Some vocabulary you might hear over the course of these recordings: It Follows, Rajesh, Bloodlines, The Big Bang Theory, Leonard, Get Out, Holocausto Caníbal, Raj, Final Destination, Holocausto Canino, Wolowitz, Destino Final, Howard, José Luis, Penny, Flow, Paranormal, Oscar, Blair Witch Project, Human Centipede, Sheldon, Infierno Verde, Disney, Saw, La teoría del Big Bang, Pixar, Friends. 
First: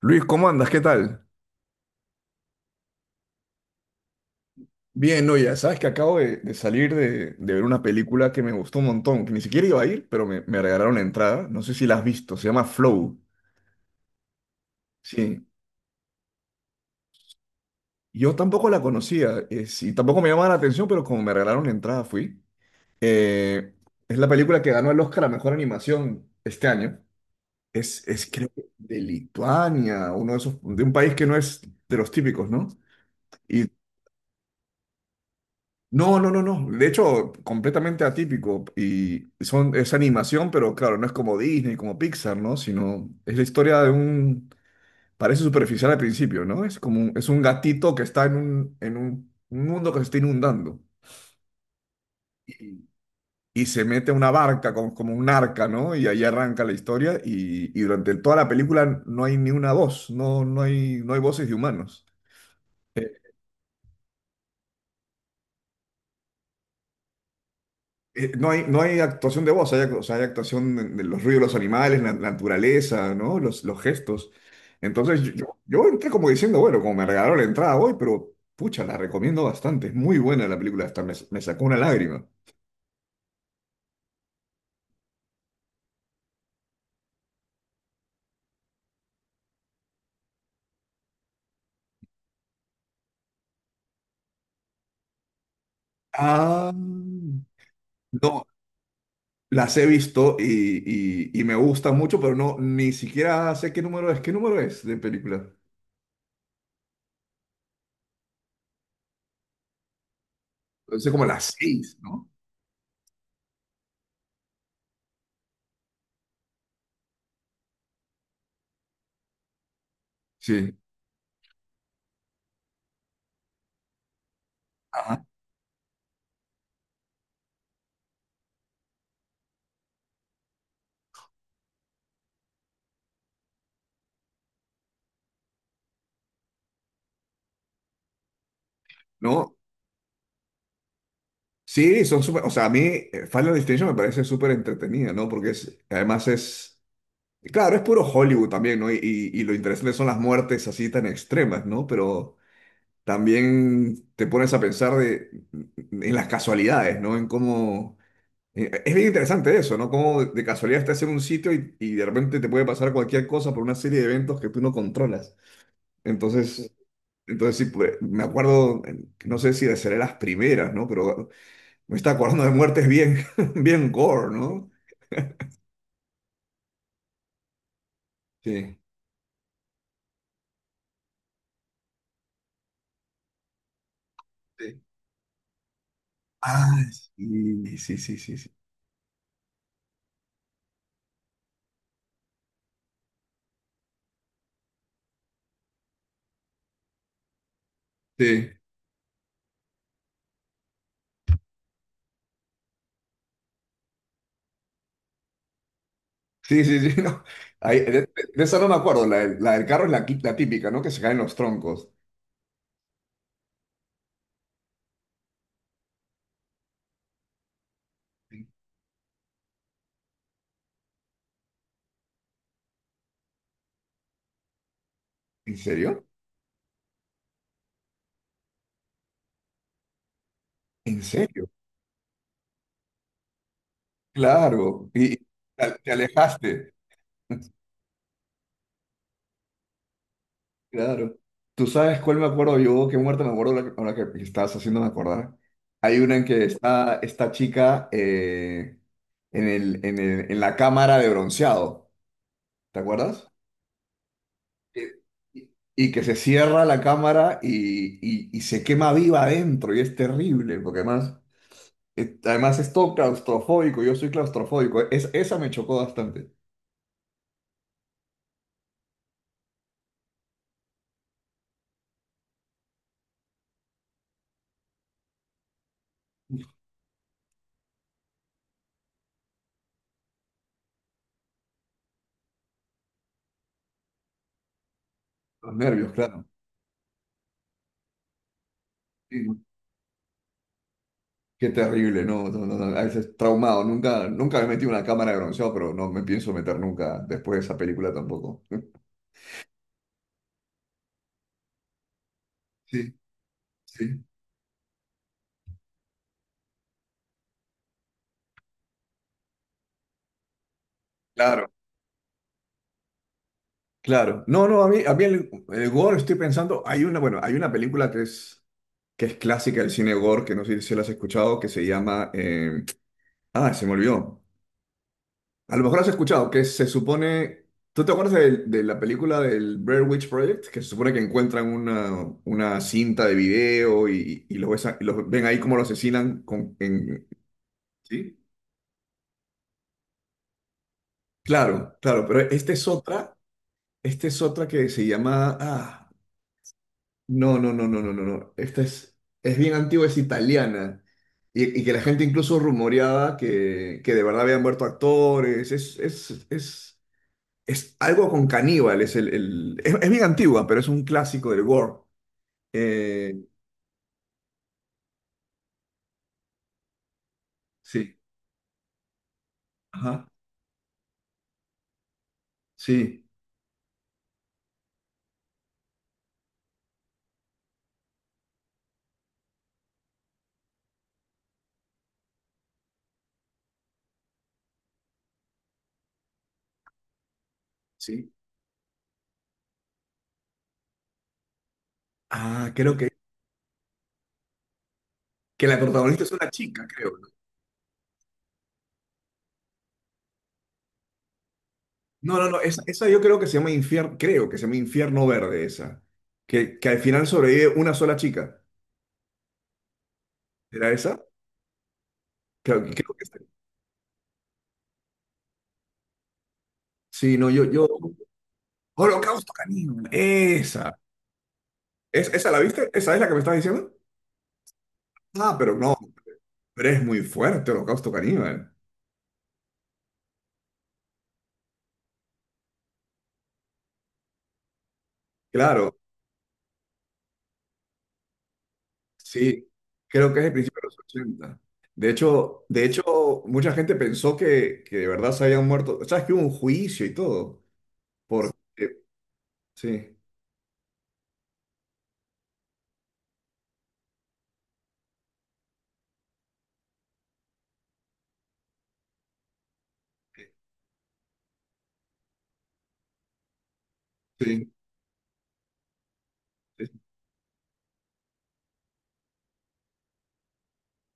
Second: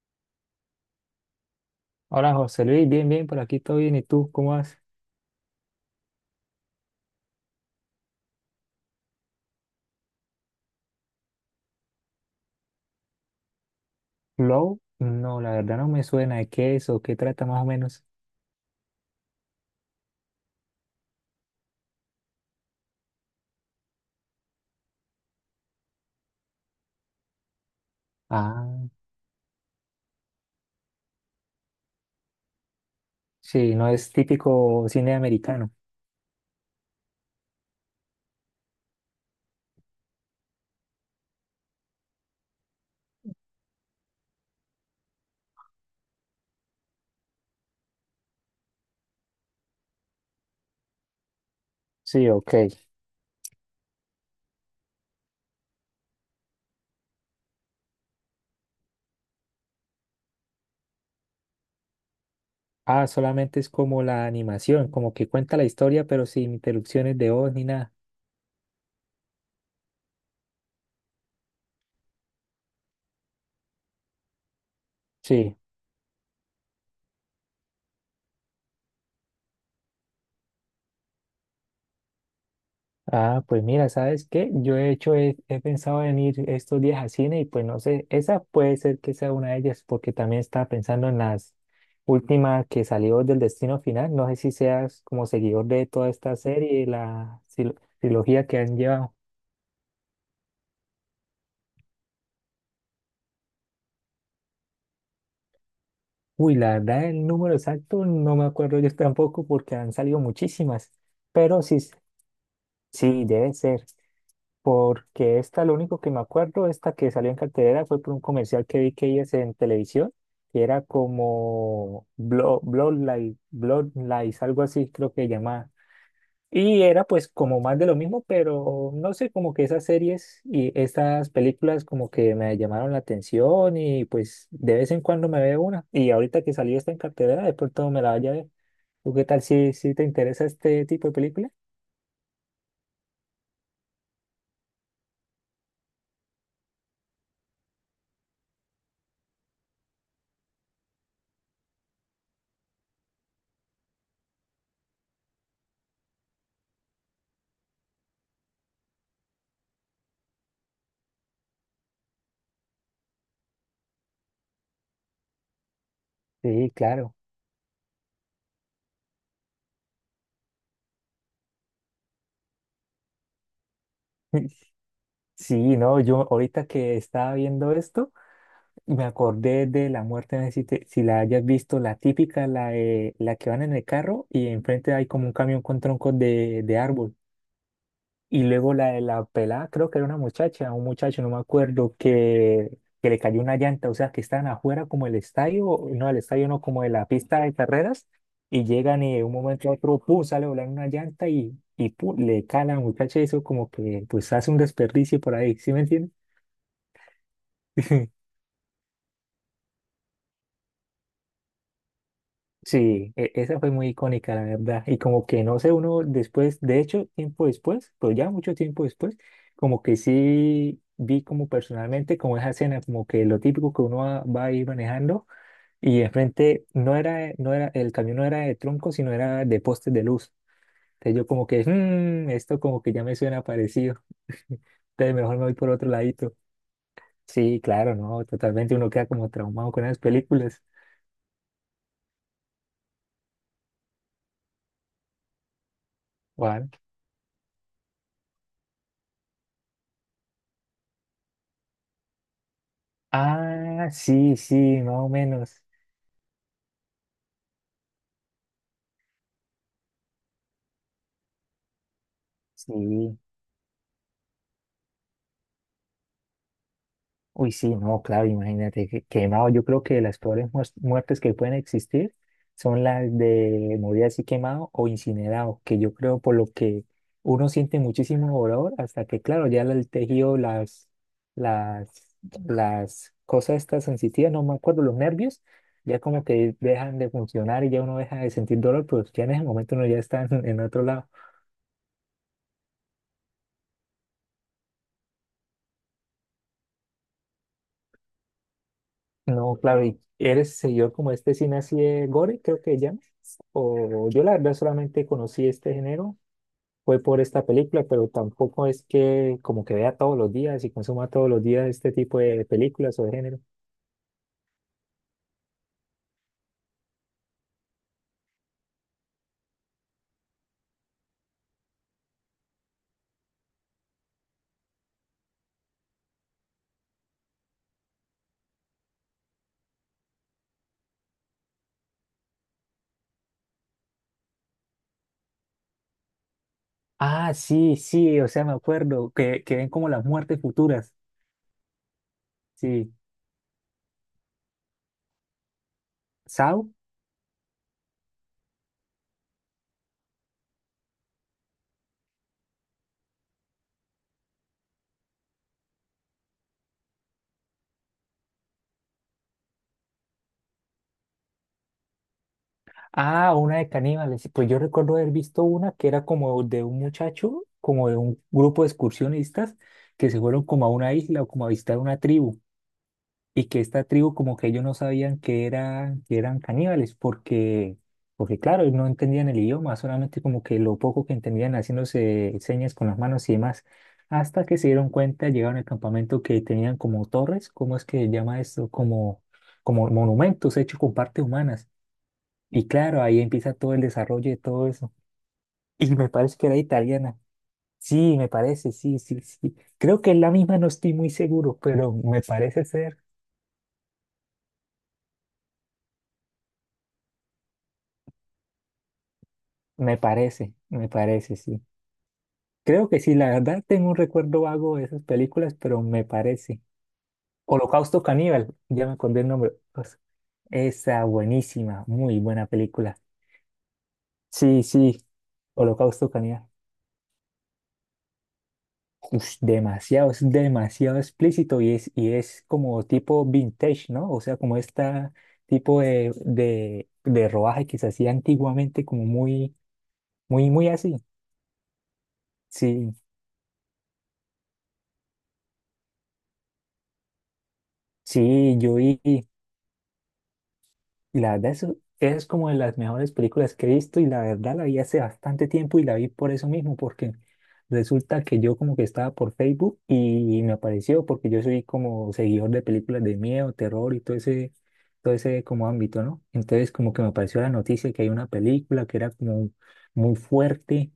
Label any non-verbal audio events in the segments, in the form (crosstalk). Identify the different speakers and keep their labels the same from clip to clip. Speaker 1: Luis, ¿cómo andas? ¿Qué tal?
Speaker 2: Hola José Luis, bien, bien, por aquí todo bien. ¿Y tú cómo vas?
Speaker 1: Bien, no, ya sabes que acabo de salir de ver una película que me gustó un montón, que ni siquiera iba a ir, pero me regalaron la entrada. No sé si la has visto, se llama Flow.
Speaker 2: ¿Flow? No,
Speaker 1: Sí,
Speaker 2: la verdad no me suena. ¿De qué es o qué trata más o menos?
Speaker 1: yo tampoco la conocía, sí, tampoco me llamaba la atención, pero como me regalaron la entrada fui. Eh, es la película que ganó el Oscar a Mejor Animación este año. Es creo que
Speaker 2: Ah,
Speaker 1: de Lituania, uno de esos, de un país que no es de los típicos, ¿no? Y
Speaker 2: sí, no es típico cine americano.
Speaker 1: No, no, no, no. De hecho, completamente atípico. Y es animación, pero claro, no es como Disney, como Pixar, ¿no? Sino es la historia de un. Parece superficial al principio, ¿no? Es un gatito que está en un mundo que se está inundando.
Speaker 2: Sí, ok.
Speaker 1: Y, y se mete a una barca, como un arca, ¿no? Y ahí arranca la historia. Y durante toda la película no hay ni una voz, no hay voces de humanos.
Speaker 2: Ah, solamente es como la animación, como que cuenta la historia, pero sin interrupciones de voz ni nada.
Speaker 1: No hay actuación de voz, o sea, hay actuación de los ruidos de los animales, la naturaleza, ¿no? Los gestos. Entonces yo,
Speaker 2: Sí,
Speaker 1: yo- yo entré como diciendo, bueno, como me regalaron la entrada hoy, pero pucha, la recomiendo bastante. Es muy buena la película, hasta me sacó una lágrima.
Speaker 2: ah, pues mira, ¿sabes qué? Yo he pensado en ir estos días a cine y pues no sé, esa puede ser que sea una de ellas porque también estaba pensando en las últimas que salió del Destino Final. No sé si seas como seguidor de toda esta
Speaker 1: Ah,
Speaker 2: serie, la
Speaker 1: no,
Speaker 2: trilogía que han llevado.
Speaker 1: las he visto y, y me gusta mucho, pero no, ni siquiera sé qué número es. ¿Qué número es de película?
Speaker 2: Uy, la verdad, el número exacto no me acuerdo yo tampoco porque han salido muchísimas,
Speaker 1: Sé como las
Speaker 2: pero sí,
Speaker 1: seis, ¿no?
Speaker 2: sí, debe ser. Porque esta, lo único que me acuerdo, esta que salió en cartelera fue por un comercial que vi que ellas en televisión, que
Speaker 1: Sí.
Speaker 2: era como Bloodline, Bloodlines, algo así creo
Speaker 1: Ajá.
Speaker 2: que llamaba. Y era pues como más de lo mismo, pero no sé, como que esas series y estas películas como que me llamaron la atención y pues de vez en cuando me veo una. Y ahorita que salió esta en cartelera, de pronto me la vaya a ver. ¿Tú qué tal
Speaker 1: No,
Speaker 2: si, si te interesa este tipo de película?
Speaker 1: sí, son súper, o sea, a mí Final Destination me parece súper entretenida, ¿no? Porque además, claro, es puro Hollywood también, ¿no? Y lo interesante son las muertes así tan extremas, ¿no? Pero también te pones a pensar en las casualidades, ¿no? En cómo, es bien interesante eso, ¿no? Cómo de casualidad estás en un sitio y de repente te puede pasar cualquier cosa por una serie de eventos que tú no controlas.
Speaker 2: Sí,
Speaker 1: Entonces...
Speaker 2: claro.
Speaker 1: Entonces, sí, pues, me acuerdo, no sé si de ser las primeras, ¿no? Pero me está acordando de muertes bien, (laughs) bien gore,
Speaker 2: (laughs)
Speaker 1: ¿no?
Speaker 2: Sí, no, yo ahorita que estaba viendo esto,
Speaker 1: Sí.
Speaker 2: me acordé de la muerte, no sé si, si la hayas visto, la típica, la que van en el carro y
Speaker 1: Sí.
Speaker 2: enfrente hay como un camión con troncos de
Speaker 1: Ah,
Speaker 2: árbol.
Speaker 1: sí, sí, sí, sí,
Speaker 2: Y
Speaker 1: sí.
Speaker 2: luego la de la pelada, creo que era una muchacha, un muchacho, no me acuerdo, que le cayó una llanta, o sea, que estaban afuera como el estadio no, como de la pista de carreras,
Speaker 1: Sí,
Speaker 2: y llegan y de un momento a otro, pum, sale volando una llanta y pum, le cala a la muchacha, y eso como que pues hace un desperdicio por ahí, ¿sí me entiendes?
Speaker 1: sí, sí, sí, (laughs) no. Ahí, de, de-
Speaker 2: (laughs)
Speaker 1: de esa no me acuerdo. La del carro es la típica, ¿no? Que se caen los troncos.
Speaker 2: Sí, esa fue muy icónica, la verdad. Y como que no sé, uno después, de hecho, tiempo después, pues ya mucho tiempo después, como que sí vi como personalmente como esa escena, como que lo típico que uno va, va a ir manejando
Speaker 1: ¿En
Speaker 2: y
Speaker 1: serio?
Speaker 2: enfrente no era, no era, el camión no era de troncos, sino era de postes de luz.
Speaker 1: ¿En
Speaker 2: Entonces yo como
Speaker 1: serio?
Speaker 2: que, "Mm, esto como que ya me suena parecido". (laughs)
Speaker 1: Claro. Y,
Speaker 2: Entonces
Speaker 1: y
Speaker 2: mejor me voy por
Speaker 1: te
Speaker 2: otro
Speaker 1: te
Speaker 2: ladito.
Speaker 1: alejaste. (laughs)
Speaker 2: Sí, claro, no, totalmente uno queda como traumado con esas películas.
Speaker 1: Claro. ¿Tú sabes cuál me acuerdo yo? ¿Qué muerte me acuerdo ahora que estás haciéndome acordar? Hay una en que
Speaker 2: Juan.
Speaker 1: está esta chica en la cámara de bronceado. ¿Te acuerdas?
Speaker 2: Ah, sí, sí,
Speaker 1: Eh,
Speaker 2: más o
Speaker 1: Y
Speaker 2: menos.
Speaker 1: y que se cierra la cámara y se quema viva adentro y es terrible, porque además es todo
Speaker 2: Sí,
Speaker 1: claustrofóbico, yo soy claustrofóbico, esa me chocó bastante,
Speaker 2: uy, sí, no, claro, imagínate, quemado. Yo creo que las peores muertes que pueden existir son las de morir así quemado o incinerado, que yo creo por lo que uno siente muchísimo dolor hasta que, claro, ya el tejido, las, las cosas estas sensitivas, no me acuerdo, los nervios,
Speaker 1: los nervios,
Speaker 2: ya como
Speaker 1: claro.
Speaker 2: que dejan de funcionar y ya uno deja de sentir dolor, pero
Speaker 1: Sí,
Speaker 2: ya en ese momento uno ya está en otro lado.
Speaker 1: qué terrible, no, no, no, no, a veces traumado, nunca, nunca me metí en una cámara de bronceado, pero no me pienso meter nunca después de esa película tampoco. (laughs)
Speaker 2: No, claro, ¿y eres seguidor como este cine así de gore, creo que
Speaker 1: Sí,
Speaker 2: llama?
Speaker 1: sí,
Speaker 2: O yo la verdad solamente conocí este género, fue por esta película, pero tampoco es que como que vea todos los días y consuma todos los
Speaker 1: claro,
Speaker 2: días este tipo de películas o de género.
Speaker 1: claro. No, no, a mí el gore estoy pensando, hay una, bueno, hay una película que es clásica del cine gore, que no sé si la has escuchado, que se llama. Ah, se me olvidó. A lo mejor la has escuchado, que se supone. ¿Tú te acuerdas de la película del Blair Witch Project? Que se supone que encuentran una cinta de video y los ven ahí como lo asesinan.
Speaker 2: Ah, sí,
Speaker 1: ¿Sí?
Speaker 2: sí, o sea, me acuerdo, que ven como las muertes futuras,
Speaker 1: Claro, claro, pero esta es
Speaker 2: sí.
Speaker 1: otra, esta es otra que se llama. Ah,
Speaker 2: ¿Sao?
Speaker 1: no, no, no, no, no, no, no. Esta es bien antigua, es italiana. Y que la gente incluso rumoreaba que de verdad habían muerto actores. Es algo con caníbal. Es bien antigua, pero es un clásico del gore. Eh,
Speaker 2: Ah, una de caníbales. Pues yo recuerdo haber visto una que era como de un muchacho, como de
Speaker 1: sí,
Speaker 2: un grupo de excursionistas
Speaker 1: ajá,
Speaker 2: que se fueron como a una isla o como a visitar una tribu.
Speaker 1: sí,
Speaker 2: Y que esta tribu como que ellos no sabían que eran caníbales, porque, porque claro, no entendían el idioma, solamente como que lo poco que entendían haciéndose señas con las manos y demás, hasta que se dieron cuenta, llegaron al campamento que tenían como torres, ¿cómo es que se
Speaker 1: sí.
Speaker 2: llama esto? Como, como monumentos hechos con partes humanas.
Speaker 1: Ah,
Speaker 2: Y
Speaker 1: creo que,
Speaker 2: claro, ahí empieza todo el desarrollo de todo eso.
Speaker 1: que la
Speaker 2: Y
Speaker 1: protagonista
Speaker 2: me
Speaker 1: es una
Speaker 2: parece que era
Speaker 1: chica, creo.
Speaker 2: italiana. Sí, me parece, sí, sí, sí. Creo que es la misma, no estoy muy seguro, pero
Speaker 1: No,
Speaker 2: me
Speaker 1: no, no, no, esa,
Speaker 2: parece
Speaker 1: esa
Speaker 2: ser.
Speaker 1: yo creo que se llama Infierno, creo que se llama Infierno Verde, esa. Que al final sobrevive una sola chica. ¿Era
Speaker 2: Me
Speaker 1: esa?
Speaker 2: parece, sí.
Speaker 1: Creo,
Speaker 2: Creo
Speaker 1: creo
Speaker 2: que
Speaker 1: que es.
Speaker 2: sí, la verdad tengo un recuerdo vago de esas películas, pero me parece.
Speaker 1: Sí, no, yo.
Speaker 2: Holocausto Caníbal, ya me acordé el
Speaker 1: Holocausto
Speaker 2: nombre.
Speaker 1: Canino.
Speaker 2: Pues,
Speaker 1: Esa.
Speaker 2: esa buenísima,
Speaker 1: ¿Es,
Speaker 2: muy
Speaker 1: esa la
Speaker 2: buena
Speaker 1: viste? ¿Esa
Speaker 2: película.
Speaker 1: es la que me estás diciendo?
Speaker 2: Sí, sí,
Speaker 1: Ah, pero no,
Speaker 2: Holocausto Caníbal.
Speaker 1: pero es muy fuerte Holocausto Caníbal.
Speaker 2: Ush, demasiado, es demasiado explícito y es como tipo vintage, ¿no? O sea, como esta
Speaker 1: Claro,
Speaker 2: tipo de rodaje que se hacía antiguamente, como
Speaker 1: sí.
Speaker 2: muy,
Speaker 1: Creo que es el
Speaker 2: muy,
Speaker 1: principio de
Speaker 2: muy
Speaker 1: los
Speaker 2: así.
Speaker 1: 80. De
Speaker 2: Sí,
Speaker 1: hecho, mucha gente pensó que de verdad se habían muerto. ¿Sabes que hubo un juicio y todo?
Speaker 2: sí, yo
Speaker 1: Porque,
Speaker 2: vi.
Speaker 1: sí,
Speaker 2: Y la verdad, eso es como de las mejores películas que he visto y la verdad la vi hace bastante tiempo y la vi por eso mismo, porque resulta que yo como que estaba por Facebook y me apareció porque yo soy como seguidor de películas de miedo, terror y
Speaker 1: sí,
Speaker 2: todo ese como ámbito, ¿no? Entonces
Speaker 1: sí,
Speaker 2: como que me apareció la noticia que hay una película que era como muy fuerte,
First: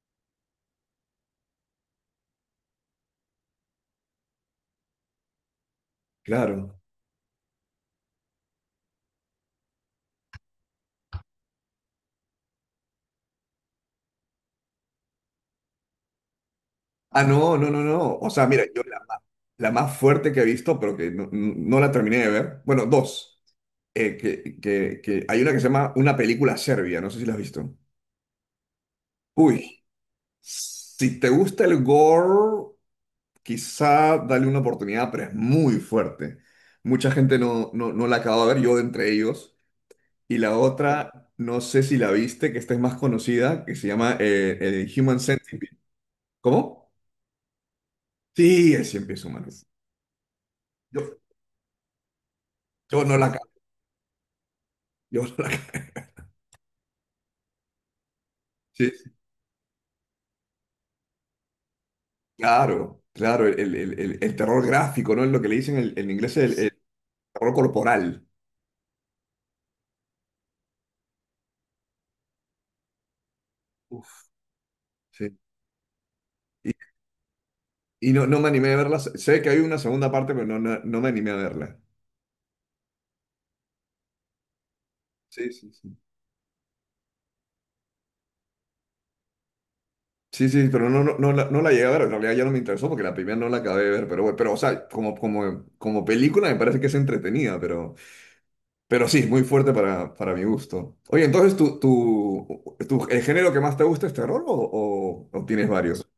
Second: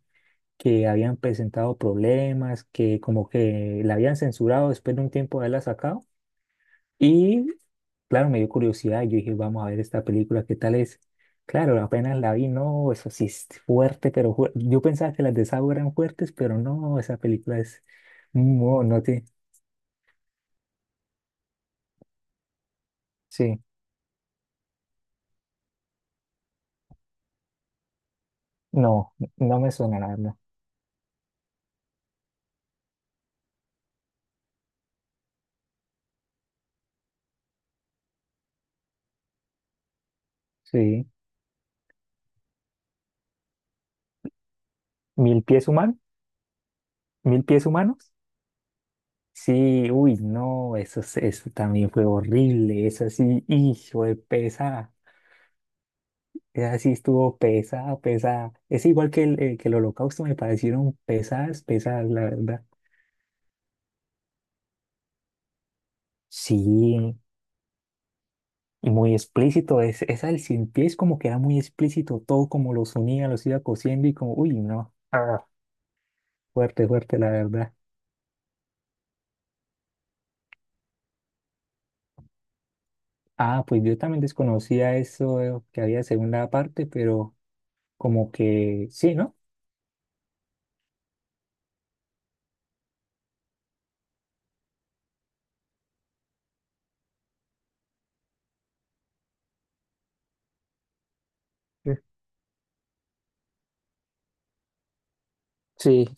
Speaker 2: que habían presentado problemas, que como que la habían censurado después de un tiempo de haberla sacado
Speaker 1: claro.
Speaker 2: y claro, me dio curiosidad y yo dije, vamos a ver esta película, ¿qué tal es? Claro, apenas la vi, no, eso sí es fuerte, pero yo pensaba que las de Saw eran fuertes, pero no, esa
Speaker 1: Ah, no,
Speaker 2: película
Speaker 1: no, no,
Speaker 2: es,
Speaker 1: no. O sea, mira, yo
Speaker 2: no, no te,
Speaker 1: la más fuerte que he visto, pero que no la terminé de ver. Bueno, dos.
Speaker 2: sí,
Speaker 1: Que hay una que se llama Una película serbia, no sé si la has visto.
Speaker 2: no, no me
Speaker 1: Uy,
Speaker 2: suena la verdad.
Speaker 1: si te gusta el gore, quizá dale una oportunidad, pero es muy fuerte. Mucha gente no la acaba de ver, yo entre ellos. Y la
Speaker 2: Sí,
Speaker 1: otra, no sé si la viste, que esta es más conocida, que se llama el Human
Speaker 2: mil pies
Speaker 1: Centipede.
Speaker 2: humanos,
Speaker 1: ¿Cómo?
Speaker 2: mil pies humanos.
Speaker 1: Sí, es cien pies humano.
Speaker 2: Sí, uy, no, eso,
Speaker 1: Yo,
Speaker 2: eso también fue horrible,
Speaker 1: yo
Speaker 2: eso
Speaker 1: no la
Speaker 2: sí,
Speaker 1: acabo.
Speaker 2: hijo de pesada,
Speaker 1: Yo no la acabé.
Speaker 2: esa sí estuvo pesada, pesada. Es
Speaker 1: (laughs) Sí,
Speaker 2: igual que el holocausto, me parecieron pesadas, pesadas, la verdad.
Speaker 1: claro, claro, el terror gráfico, ¿no? Es lo que le dicen en inglés el
Speaker 2: Sí,
Speaker 1: terror corporal.
Speaker 2: y muy explícito. Es, esa del cien pies como que era muy explícito, todo como los unía, los iba cosiendo y
Speaker 1: Uf.
Speaker 2: como, uy, no,
Speaker 1: Sí.
Speaker 2: ah,
Speaker 1: Y,
Speaker 2: fuerte, fuerte, la verdad.
Speaker 1: y no me animé a verla. Sé que hay una segunda parte, pero no me animé a verla.
Speaker 2: Ah, pues yo también desconocía eso,
Speaker 1: Sí, sí,
Speaker 2: que
Speaker 1: sí.
Speaker 2: había segunda parte, pero como que sí, ¿no?
Speaker 1: Sí, sí, pero no la llegué a ver. En realidad ya no me interesó porque la primera no la acabé de ver. Bueno, pero o sea, como película me parece que es entretenida, pero sí, es muy fuerte para mi gusto. Oye, entonces, tú
Speaker 2: Sí,
Speaker 1: tú tú el género que más te gusta es terror o tienes
Speaker 2: sí,
Speaker 1: varios?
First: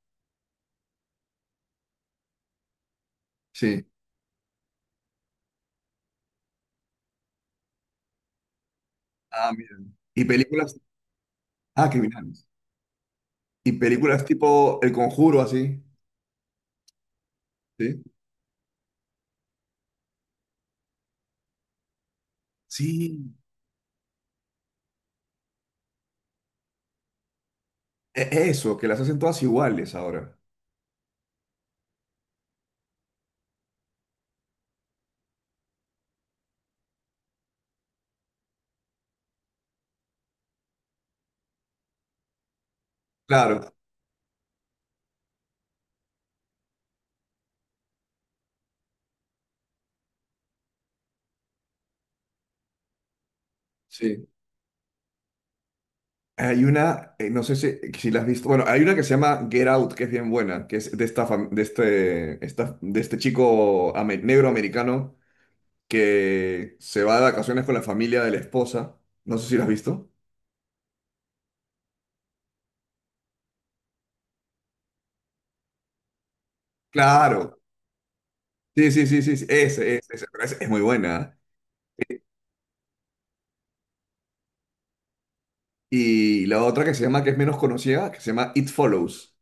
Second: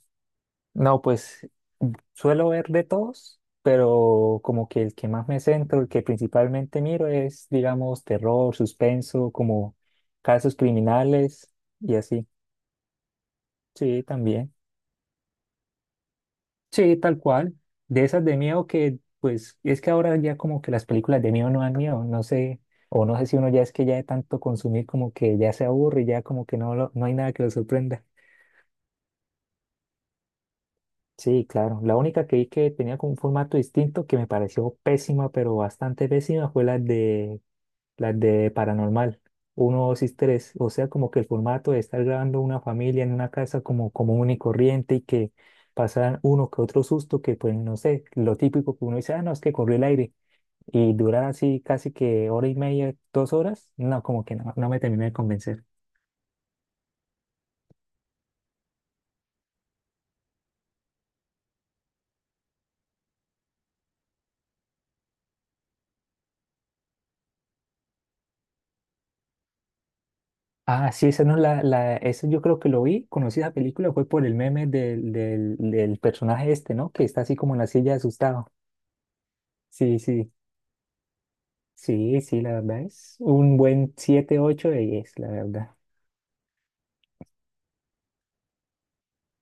Speaker 2: no, pues mm, suelo ver de todos,
Speaker 1: Sí.
Speaker 2: pero como que el que más me centro, el que principalmente miro es, digamos, terror, suspenso,
Speaker 1: Ah, mira.
Speaker 2: como
Speaker 1: ¿Y
Speaker 2: casos
Speaker 1: películas?
Speaker 2: criminales
Speaker 1: Ah,
Speaker 2: y así.
Speaker 1: criminales. Y
Speaker 2: Sí,
Speaker 1: películas
Speaker 2: también.
Speaker 1: tipo El Conjuro, así.
Speaker 2: Sí, tal cual.
Speaker 1: Sí.
Speaker 2: De esas de miedo que, pues, es que ahora ya como que las películas de miedo no dan miedo, no sé, o no sé
Speaker 1: Sí.
Speaker 2: si uno ya es que ya de tanto consumir como que ya se aburre y ya como que no, no hay nada que lo sorprenda.
Speaker 1: Eso, que las hacen todas iguales ahora.
Speaker 2: Sí, claro. La única que vi que tenía como un formato distinto que me pareció pésima, pero bastante pésima, fue la de las de Paranormal, uno 2 y tres. O sea, como que el formato de estar grabando una familia en una casa
Speaker 1: Claro,
Speaker 2: como común y corriente y que pasaran uno que otro susto, que pues no sé, lo típico que uno dice, ah, no, es que corrió el aire. Y durar así casi que hora y media, 2 horas, no, como
Speaker 1: sí.
Speaker 2: que no, no me terminé de convencer.
Speaker 1: Hay una, no sé si la has visto. Bueno, hay una que se llama Get Out, que es bien buena, que es de esta, fam- de este, esta- de este chico negro americano que se va de vacaciones con la familia de la esposa. No sé si la has visto.
Speaker 2: Ah, sí, esa no esa yo creo que lo vi, conocí esa película, fue por el meme del personaje este, ¿no? Que está así como
Speaker 1: Claro.
Speaker 2: en la silla asustado.
Speaker 1: Sí, sí, sí, sí, sí. Ese,
Speaker 2: Sí,
Speaker 1: ese, ese.
Speaker 2: sí.
Speaker 1: Pero ese es muy buena.
Speaker 2: Sí, sí, la verdad es un buen 7, 8 de 10, la verdad.
Speaker 1: Y la otra que se llama, que es menos conocida, que se llama It Follows.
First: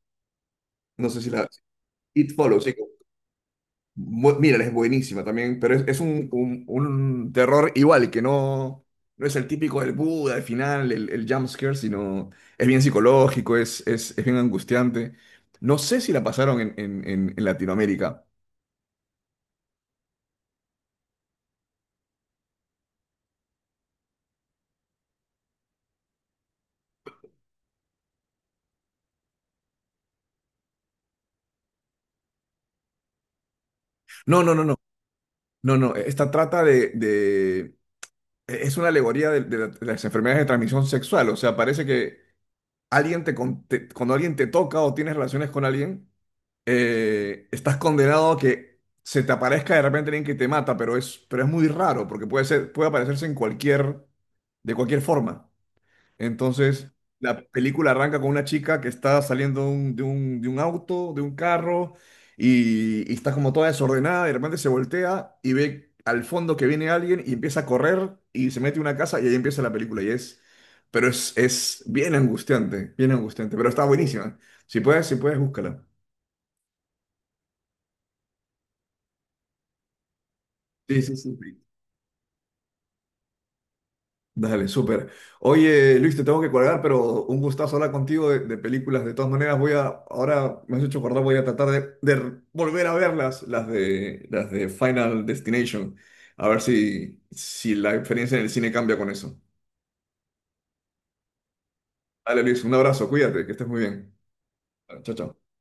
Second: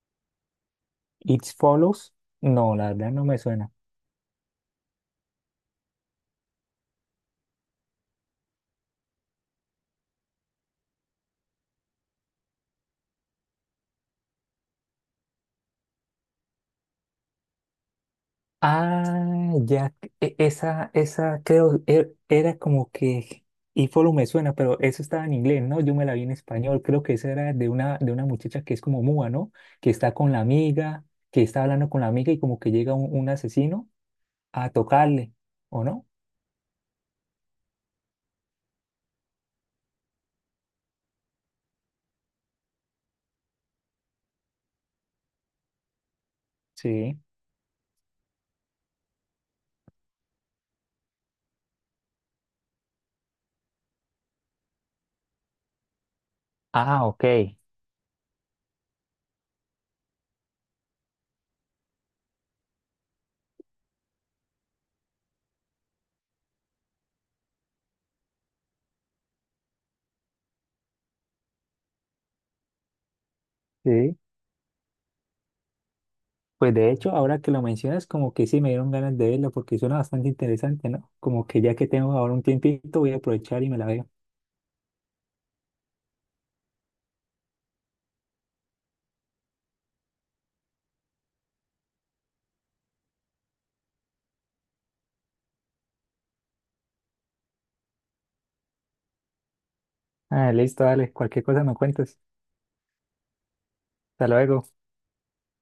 Speaker 1: No sé si
Speaker 2: It
Speaker 1: la...
Speaker 2: Follows,
Speaker 1: It Follows,
Speaker 2: no,
Speaker 1: sí.
Speaker 2: la verdad no me suena.
Speaker 1: Mírala, es buenísima también, pero es un terror igual, que no es el típico del Buda al final, el jump scare, sino es bien psicológico, es bien angustiante. No sé si la pasaron en Latinoamérica.
Speaker 2: Ah, ya, esa, era como que It Follows me suena, pero eso estaba en inglés, ¿no? Yo me la vi en español, creo que esa era de una muchacha que es como muda, ¿no? Que está con la amiga, que está hablando con la amiga y como que llega un asesino
Speaker 1: No, no, no,
Speaker 2: a
Speaker 1: no,
Speaker 2: tocarle,
Speaker 1: no,
Speaker 2: ¿o
Speaker 1: no.
Speaker 2: no?
Speaker 1: Esta trata es una alegoría de las enfermedades de transmisión sexual. O sea, parece que alguien cuando alguien te toca o tienes relaciones con alguien,
Speaker 2: Sí.
Speaker 1: estás condenado a que se te aparezca de repente alguien que te mata, pero es muy raro, porque puede puede aparecerse de cualquier forma. Entonces,
Speaker 2: Ah,
Speaker 1: la
Speaker 2: ok.
Speaker 1: película arranca con una chica que está saliendo de un auto, de un carro, y está como toda desordenada, y de repente se voltea y ve al fondo que viene alguien y empieza a correr y se mete en una casa y ahí empieza la película. Pero es bien angustiante, pero está
Speaker 2: Sí.
Speaker 1: buenísima. Si puedes, si puedes, búscala.
Speaker 2: Pues de hecho, ahora que lo mencionas, como que sí me dieron ganas de verla porque suena bastante interesante,
Speaker 1: Sí,
Speaker 2: ¿no?
Speaker 1: sí, sí.
Speaker 2: Como que ya que tengo ahora un tiempito, voy a aprovechar y me la veo.
Speaker 1: Dale, súper. Oye, Luis, te tengo que colgar, pero un gustazo hablar contigo de películas. De todas maneras, ahora me has hecho acordar, voy a tratar de volver a verlas, las de Final Destination. A ver si la experiencia en el cine cambia con eso.
Speaker 2: Ah, listo, dale, cualquier cosa me cuentas.
Speaker 1: Dale, Luis, un abrazo, cuídate, que estés muy bien.
Speaker 2: Hasta luego.
Speaker 1: Chao, chao.